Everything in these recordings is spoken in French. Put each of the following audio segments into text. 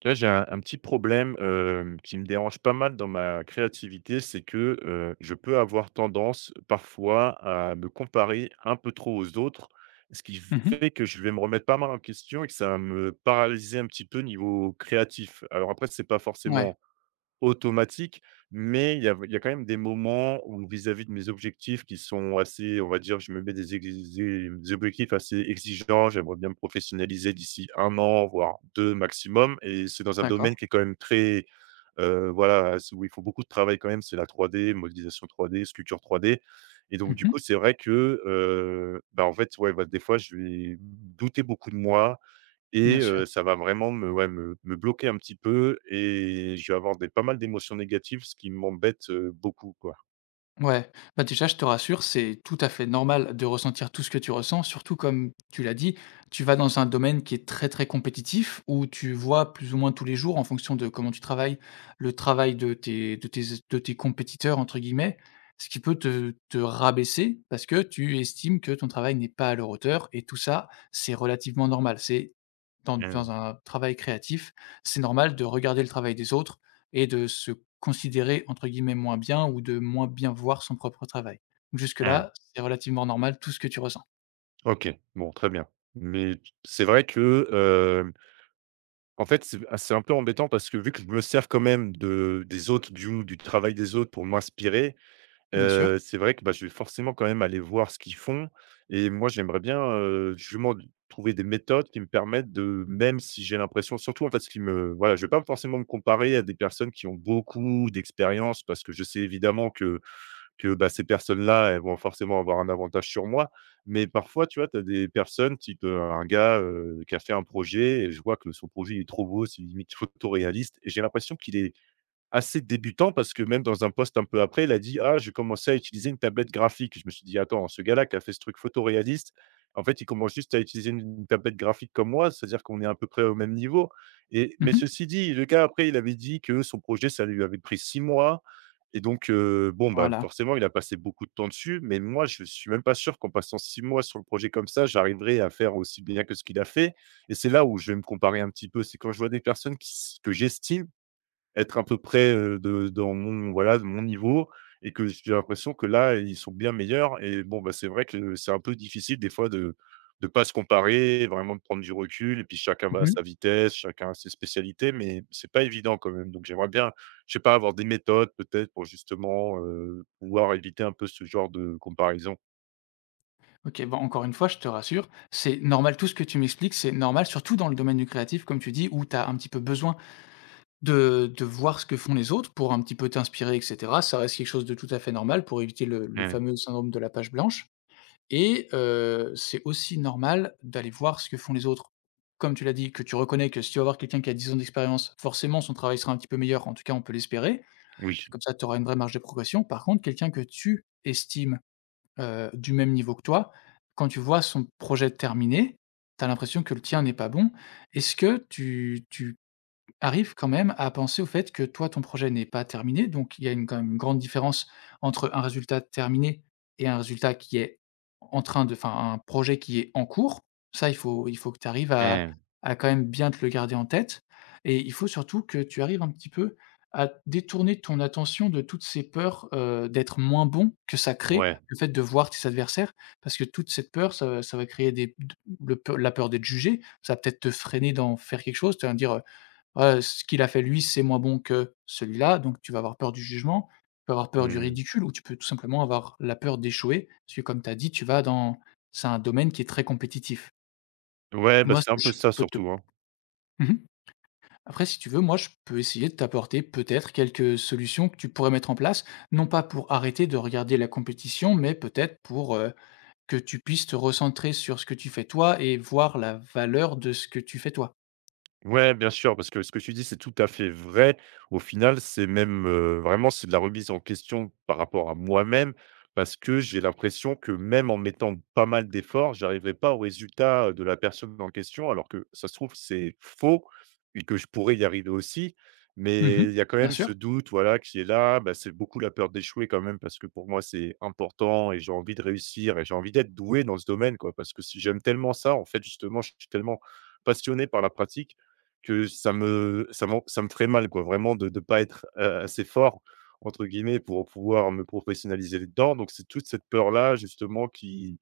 Tu vois, j'ai un petit problème qui me dérange pas mal dans ma créativité, c'est que je peux avoir tendance parfois à me comparer un peu trop aux autres, ce qui Mmh mh. fait que je vais me remettre pas mal en question et que ça va me paralyser un petit peu niveau créatif. Alors après, c'est pas Ouais, forcément automatique, mais il y a quand même des moments où vis-à-vis de mes objectifs qui sont assez, on va dire, je me mets des objectifs assez exigeants. J'aimerais bien me professionnaliser d'ici un an, voire 2 maximum, et c'est dans un d'accord. domaine qui est quand même très, voilà, c'est où il faut beaucoup de travail quand même, c'est la 3D, modélisation 3D, sculpture 3D. Et donc Mmh du mh. coup, c'est vrai que, en fait, ouais, bah, des fois, je vais douter beaucoup de moi. Et Bien sûr. Ça va vraiment me ouais, me bloquer un petit peu et je vais avoir des pas mal d'émotions négatives, ce qui m'embête, beaucoup, quoi. Ouais. Bah, déjà, je te rassure, c'est tout à fait normal de ressentir tout ce que tu ressens, surtout comme tu l'as dit, tu vas dans un domaine qui est très, très compétitif où tu vois plus ou moins tous les jours en fonction de comment tu travailles, le travail de tes «compétiteurs» entre guillemets, ce qui peut te rabaisser parce que tu estimes que ton travail n'est pas à leur hauteur et tout ça, c'est relativement normal. C'est dans Mmh. dans un travail créatif, c'est normal de regarder le travail des autres et de se considérer entre guillemets «moins bien» ou de moins bien voir son propre travail. Mmh. Jusque-là, c'est relativement normal tout ce que tu ressens. OK, bon, très bien. Mais t c'est vrai que, hem, en fait, c'est ah, c'est un peu embêtant parce que vu que je me sers quand même de des autres, du travail des autres pour m'inspirer. Bien sûr. C'est vrai que, bah, je vais forcément quand même aller voir ce qu'ils font, et moi j'aimerais bien, justement trouver des méthodes qui me permettent de, même si j'ai l'impression, surtout en fait ce qui me voilà, je vais pas forcément me comparer à des personnes qui ont beaucoup d'expérience parce que je sais évidemment que, bah, ces personnes-là, elles vont forcément avoir un avantage sur moi. Mais parfois, tu vois, tu as des personnes type, un gars, qui a fait un projet et je vois que son projet il est trop beau, c'est limite photoréaliste, et j'ai l'impression qu'il est assez débutant parce que même dans un post un peu après, il a dit: «Ah, j'ai commencé à utiliser une tablette graphique». Je me suis dit: «Attends, ce gars-là qui a fait ce truc photoréaliste, en fait, il commence juste à utiliser une tablette graphique comme moi, c'est-à-dire qu'on est à peu près au même niveau». Et mais Mmh. ceci dit, le gars après, il avait dit que son projet, ça lui avait pris 6 mois, et donc bon, bah, Voilà. forcément, il a passé beaucoup de temps dessus. Mais moi, je suis même pas sûr qu'en passant 6 mois sur le projet comme ça, j'arriverai à faire aussi bien que ce qu'il a fait, et c'est là où je vais me comparer un petit peu. C'est quand je vois des personnes qui s que j'estime être à peu près, de dans mon voilà, de mon niveau, et que j'ai l'impression que là, ils sont bien meilleurs, et bon, bah, c'est vrai que c'est un peu difficile des fois de pas se comparer, vraiment de prendre du recul, et puis chacun va à Mmh. sa vitesse, chacun a ses spécialités, mais c'est pas évident quand même. Donc j'aimerais bien, je sais pas, avoir des méthodes peut-être pour justement, pouvoir éviter un peu ce genre de comparaison. OK, bon, encore une fois, je te rassure, c'est normal tout ce que tu m'expliques, c'est normal, surtout dans le domaine du créatif, comme tu dis, où tu as un petit peu besoin de voir ce que font les autres pour un petit peu t'inspirer et cetera. Ça reste quelque chose de tout à fait normal pour éviter le Mmh. fameux syndrome de la page blanche. Et c'est aussi normal d'aller voir ce que font les autres. Comme tu l'as dit, que tu reconnais que si tu vas voir quelqu'un qui a 10 ans d'expérience, forcément son travail sera un petit peu meilleur, en tout cas on peut l'espérer. Oui. C'est comme ça, tu auras une vraie marge de progression. Par contre, quelqu'un que tu estimes, du même niveau que toi, quand tu vois son projet terminé, tu as l'impression que le tien n'est pas bon. Est-ce que tu arrive quand même à penser au fait que toi, ton projet n'est pas terminé, donc il y a une quand même une grande différence entre un résultat terminé et un résultat qui est en train de enfin, un projet qui est en cours. Ça, il faut que tu arrives à Mmh. à quand même bien te le garder en tête et il faut surtout que tu arrives un petit peu à détourner ton attention de toutes ces peurs, d'être moins bon que ça crée, Ouais. le fait de voir tes adversaires. Parce que toute cette peur, ça va créer des le peu la peur d'être jugé, ça va peut-être te freiner d'en faire quelque chose, tu vas me dire, ce qu'il a fait lui, c'est moins bon que celui-là, donc tu vas avoir peur du jugement, tu peux avoir peur du Mmh. ridicule ou tu peux tout simplement avoir la peur d'échouer, parce que comme tu as dit, tu vas dans c'est un domaine qui est très compétitif. Ouais, bah, Moi, ce c'est un que peu je ça peux te. surtout, hein. mmh Après, si tu veux, moi, je peux essayer de t'apporter peut-être quelques solutions que tu pourrais mettre en place, non pas pour arrêter de regarder la compétition, mais peut-être pour, que tu puisses te recentrer sur ce que tu fais toi et voir la valeur de ce que tu fais toi. Ouais, bien sûr, parce que ce que tu dis, c'est tout à fait vrai. Au final, c'est même vraiment c'est de la remise en question par rapport à moi-même, parce que j'ai l'impression que même en mettant pas mal d'efforts, j'arriverai pas au résultat de la personne en question, alors que ça se trouve, c'est faux et que je pourrais y arriver aussi. Mais Mmh. il y a quand Bien même sûr, ce doute, voilà, qui est là. Bah, c'est beaucoup la peur d'échouer quand même, parce que pour moi, c'est important et j'ai envie de réussir et j'ai envie d'être doué dans ce domaine, quoi, parce que si j'aime tellement ça, en fait, justement, je suis tellement passionné par la pratique que ça me ferait mal quoi, vraiment de pas être, assez «fort» entre guillemets pour pouvoir me professionnaliser dedans. Donc c'est toute cette peur-là justement qui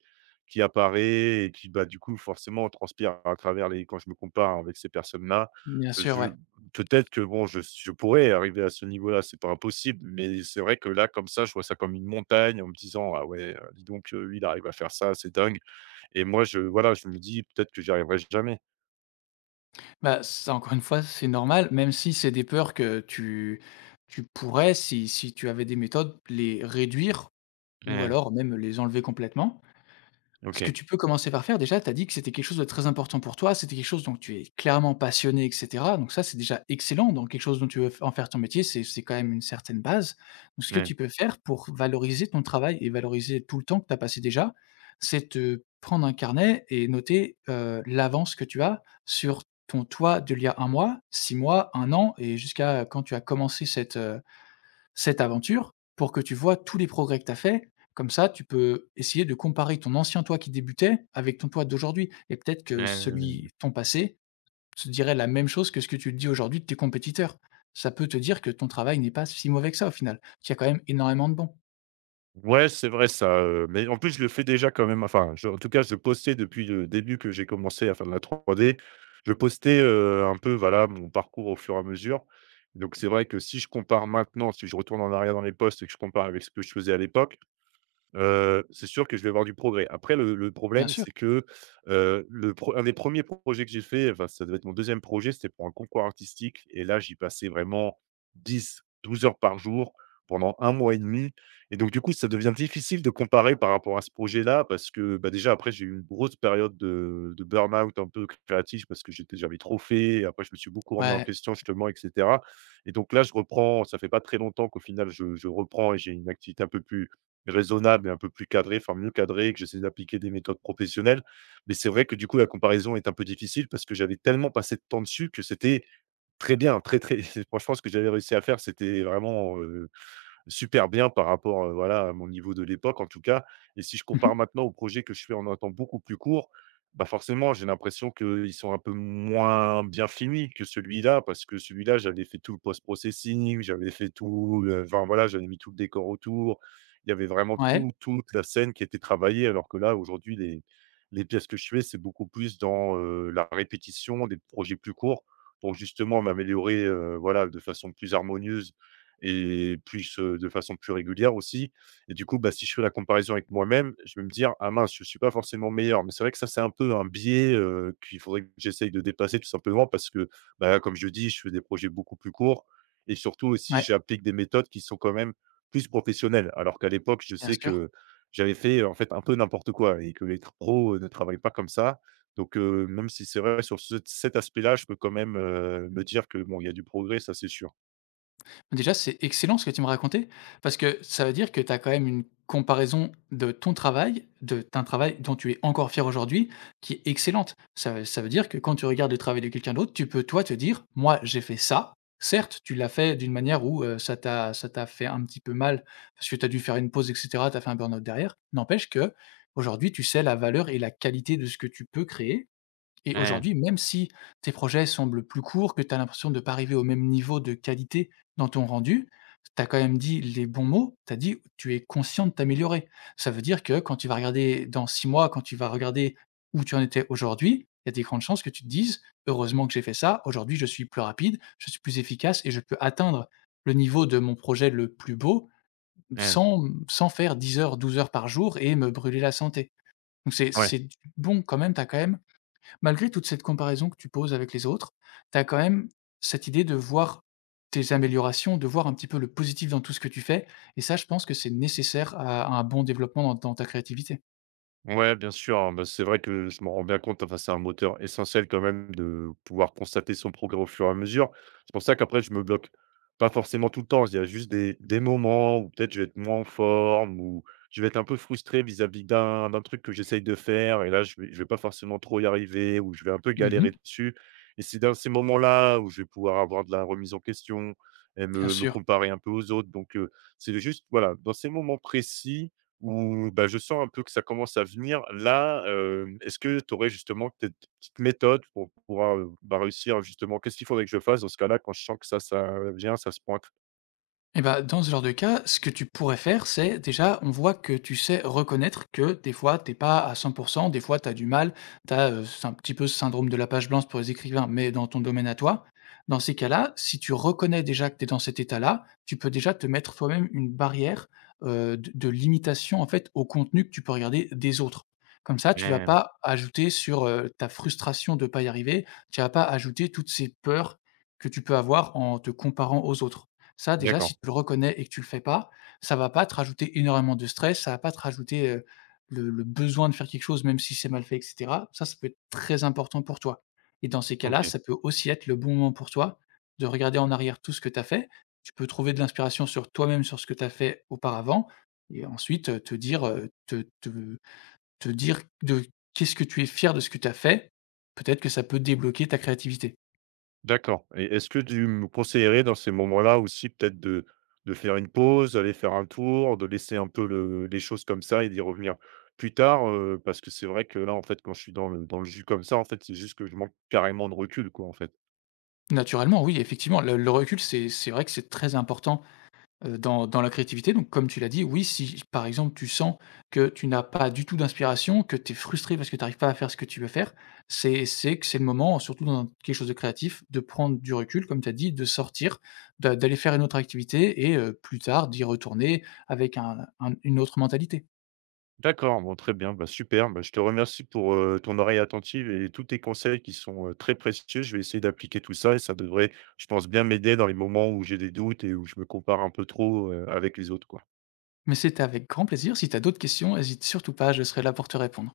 qui apparaît et qui, bah, du coup forcément transpire à travers les, quand je me compare avec ces personnes-là, bien sûr, je ouais. peut-être que bon je pourrais arriver à ce niveau-là, c'est pas impossible, mais c'est vrai que là comme ça, je vois ça comme une montagne en me disant: «Ah ouais, dis donc, lui il arrive à faire ça, c'est dingue» et moi je voilà, je me dis: «Peut-être que j'y arriverai jamais». Bah, ça encore une fois, c'est normal, même si c'est des peurs que tu pourrais, si tu avais des méthodes, les réduire ou Ouais, alors même les enlever complètement. Ce que OK, tu peux commencer par faire déjà, tu as dit que c'était quelque chose de très important pour toi, c'était quelque chose dont tu es clairement passionné et cetera, donc ça, c'est déjà excellent, donc quelque chose dont tu veux f en faire ton métier, c'est quand même une certaine base. Donc ce que ouais. tu peux faire pour valoriser ton travail et valoriser tout le temps que tu as passé déjà, c'est te prendre un carnet et noter, l'avance que tu as sur ton toi d'il y a un mois, 6 mois, un an et jusqu'à quand tu as commencé cette, cette aventure pour que tu vois tous les progrès que tu as faits. Comme ça, tu peux essayer de comparer ton ancien toi qui débutait avec ton toi d'aujourd'hui. Et peut-être que celui, Heu, ton passé, te dirait la même chose que ce que tu te dis aujourd'hui de tes compétiteurs. Ça peut te dire que ton travail n'est pas si mauvais que ça au final, qu'il y a quand même énormément de bons. ouais, c'est vrai ça, mais en plus, je le fais déjà quand même, enfin, je en tout cas, je postais depuis le début que j'ai commencé à faire de la 3D. Je postais, un peu, voilà, mon parcours au fur et à mesure. Donc c'est vrai que si je compare maintenant, si je retourne en arrière dans les posts et que je compare avec ce que je faisais à l'époque, c'est sûr que je vais avoir du progrès. Après le Bien problème, sûr. c'est que, le pre un des premiers projets que j'ai fait, enfin, ça devait être mon deuxième projet, c'était pour un concours artistique et là, j'y passais vraiment 10, 12 heures par jour pendant un mois et demi. Et donc du coup, ça devient difficile de comparer par rapport à ce projet-là parce que, bah, déjà après, j'ai eu une grosse période de burn-out un peu créatif parce que j'avais trop fait. Après, je me suis beaucoup remis en Ouais. question justement, et cetera, et donc là, je reprends, ça fait pas très longtemps qu'au final je reprends et j'ai une activité un peu plus raisonnable et un peu plus cadré, enfin mieux cadrés et que j'essaie d'appliquer des méthodes professionnelles. Mais c'est vrai que du coup, la comparaison est un peu difficile parce que j'avais tellement passé de temps dessus que c'était très bien, très, très franchement, ce que j'avais réussi à faire, c'était vraiment, super bien par rapport, voilà, à mon niveau de l'époque en tout cas, et si je Mmh. compare maintenant aux projets que je fais en un temps beaucoup plus court, bah, forcément j'ai l'impression qu'ils sont un peu moins bien finis que celui-là parce que celui-là j'avais fait tout le post processing, j'avais fait tout le enfin voilà, j'avais mis tout le décor autour. Il y avait vraiment Ouais, toute la scène qui était travaillée alors que là aujourd'hui les pièces que je fais, c'est beaucoup plus dans, la répétition, des projets plus courts pour justement m'améliorer, voilà, de façon plus harmonieuse et plus, de façon plus régulière aussi, et du coup, bah, si je fais la comparaison avec moi-même, je vais me dire: «Ah mince, je suis pas forcément meilleur». Mais c'est vrai que ça, c'est un peu un biais, qu'il faudrait que j'essaye de dépasser tout simplement parce que, bah, comme je dis, je fais des projets beaucoup plus courts et surtout aussi, ouais, j'applique des méthodes qui sont quand même plus professionnelles. Alors qu'à l'époque, je bien sais sûr. que j'avais fait, en fait, un peu n'importe quoi et que les pros, ne travaillent pas comme ça. Donc même si c'est vrai sur cet aspect-là, je peux quand même, me dire que bon, il y a du progrès, ça c'est sûr. Déjà, c'est excellent ce que tu me racontais, parce que ça veut dire que tu as quand même une comparaison de ton travail, de d'un travail dont tu es encore fier aujourd'hui, qui est excellente. Ça veut dire que quand tu regardes le travail de quelqu'un d'autre, tu peux, toi, te dire: «Moi, j'ai fait ça». Certes, tu l'as fait d'une manière où, ça t'a fait un petit peu mal, parce que tu as dû faire une pause et cetera, tu as fait un burn-out derrière. N'empêche que aujourd'hui, tu sais la valeur et la qualité de ce que tu peux créer et Ouais, aujourd'hui, même si tes projets semblent plus courts, que tu as l'impression de pas arriver au même niveau de qualité dans ton rendu, tu as quand même dit les bons mots, tu as dit: «Tu es conscient de t'améliorer». Ça veut dire que quand tu vas regarder dans 6 mois, quand tu vas regarder où tu en étais aujourd'hui, il y a des grandes chances que tu te dises: «Heureusement que j'ai fait ça, aujourd'hui je suis plus rapide, je suis plus efficace et je peux atteindre le niveau de mon projet le plus beau ouais, ouais. sans faire 10 heures, 12 heures par jour et me brûler la santé». Donc c'est Ouais. c'est du bon quand même, tu as quand même. Malgré toute cette comparaison que tu poses avec les autres, tu as quand même cette idée de voir tes améliorations, de voir un petit peu le positif dans tout ce que tu fais et ça, je pense que c'est nécessaire à un bon développement dans ta créativité. Ouais, bien sûr, hein, bah, c'est vrai que je m'en rends bien compte, enfin, c'est un moteur essentiel quand même de pouvoir constater son progrès au fur et à mesure. C'est pour ça qu'après je me bloque pas forcément tout le temps, il y a juste des moments où peut-être je vais être moins en forme ou je vais être un peu frustré vis-à-vis d'un truc que j'essaye de faire et là je vais pas forcément trop y arriver ou je vais un peu galérer Mmh. dessus, et c'est dans ces moments-là où je vais pouvoir avoir de la remise en question et Bien me sûr. comparer un peu aux autres donc c'est juste voilà, dans ces moments précis, ou bah, je sens un peu que ça commence à venir, là, est-ce que tu aurais justement peut-être des petites méthodes pour pouvoir, bah, réussir justement? Qu'est-ce qu'il faudrait que je fasse dans ce cas-là quand je sens que ça vient, ça se pointe? Et ben dans ce genre de cas, ce que tu pourrais faire, c'est déjà, on voit que tu sais reconnaître que des fois, t'es pas à 100%, des fois, tu as du mal, tu as un petit peu ce syndrome de la page blanche pour les écrivains, mais dans ton domaine à toi. Dans ces cas-là, si tu reconnais déjà que tu es dans cet état-là, tu peux déjà te mettre toi-même une barrière de limitation en fait au contenu que tu peux regarder des autres. Comme ça, tu vas Mmh, pas ajouter sur ta frustration de pas y arriver, tu vas pas ajouter toutes ces peurs que tu peux avoir en te comparant aux autres. Ça déjà, d'accord. si tu le reconnais et que tu le fais pas, ça va pas te rajouter énormément de stress, ça va pas te rajouter, le besoin de faire quelque chose même si c'est mal fait et cetera. Ça peut être très important pour toi et dans ces cas-là, OK, ça peut aussi être le bon moment pour toi de regarder en arrière tout ce que tu as fait. Tu peux trouver de l'inspiration sur toi-même, sur ce que tu as fait auparavant et ensuite, te dire de qu'est-ce que tu es fier de ce que tu as fait, peut-être que ça peut débloquer ta créativité. d'accord, et est-ce que tu me conseillerais dans ces moments-là aussi peut-être de faire une pause, d'aller faire un tour, de laisser un peu le les choses comme ça et d'y revenir plus tard? Parce que c'est vrai que là, en fait, quand je suis dans le jus comme ça, en fait, c'est juste que je manque carrément de recul, quoi, en fait. Naturellement, oui, effectivement, le recul, c'est vrai que c'est très important. Dans la créativité, donc comme tu l'as dit, oui, si par exemple tu sens que tu n'as pas du tout d'inspiration, que tu es frustré parce que tu n'arrives pas à faire ce que tu veux faire, c'est que c'est le moment, surtout dans quelque chose de créatif, de prendre du recul, comme tu as dit, de sortir, d'aller faire une autre activité et plus tard d'y retourner avec un une autre mentalité. D'accord, bon très bien, bah, super, bah, je te remercie pour, ton oreille attentive et tous tes conseils qui sont, très précieux. Je vais essayer d'appliquer tout ça et ça devrait, je pense, bien m'aider dans les moments où j'ai des doutes et où je me compare un peu trop, avec les autres, quoi. Mais c'était avec grand plaisir. Si tu as d'autres questions, hésite surtout pas, je serai là pour te répondre.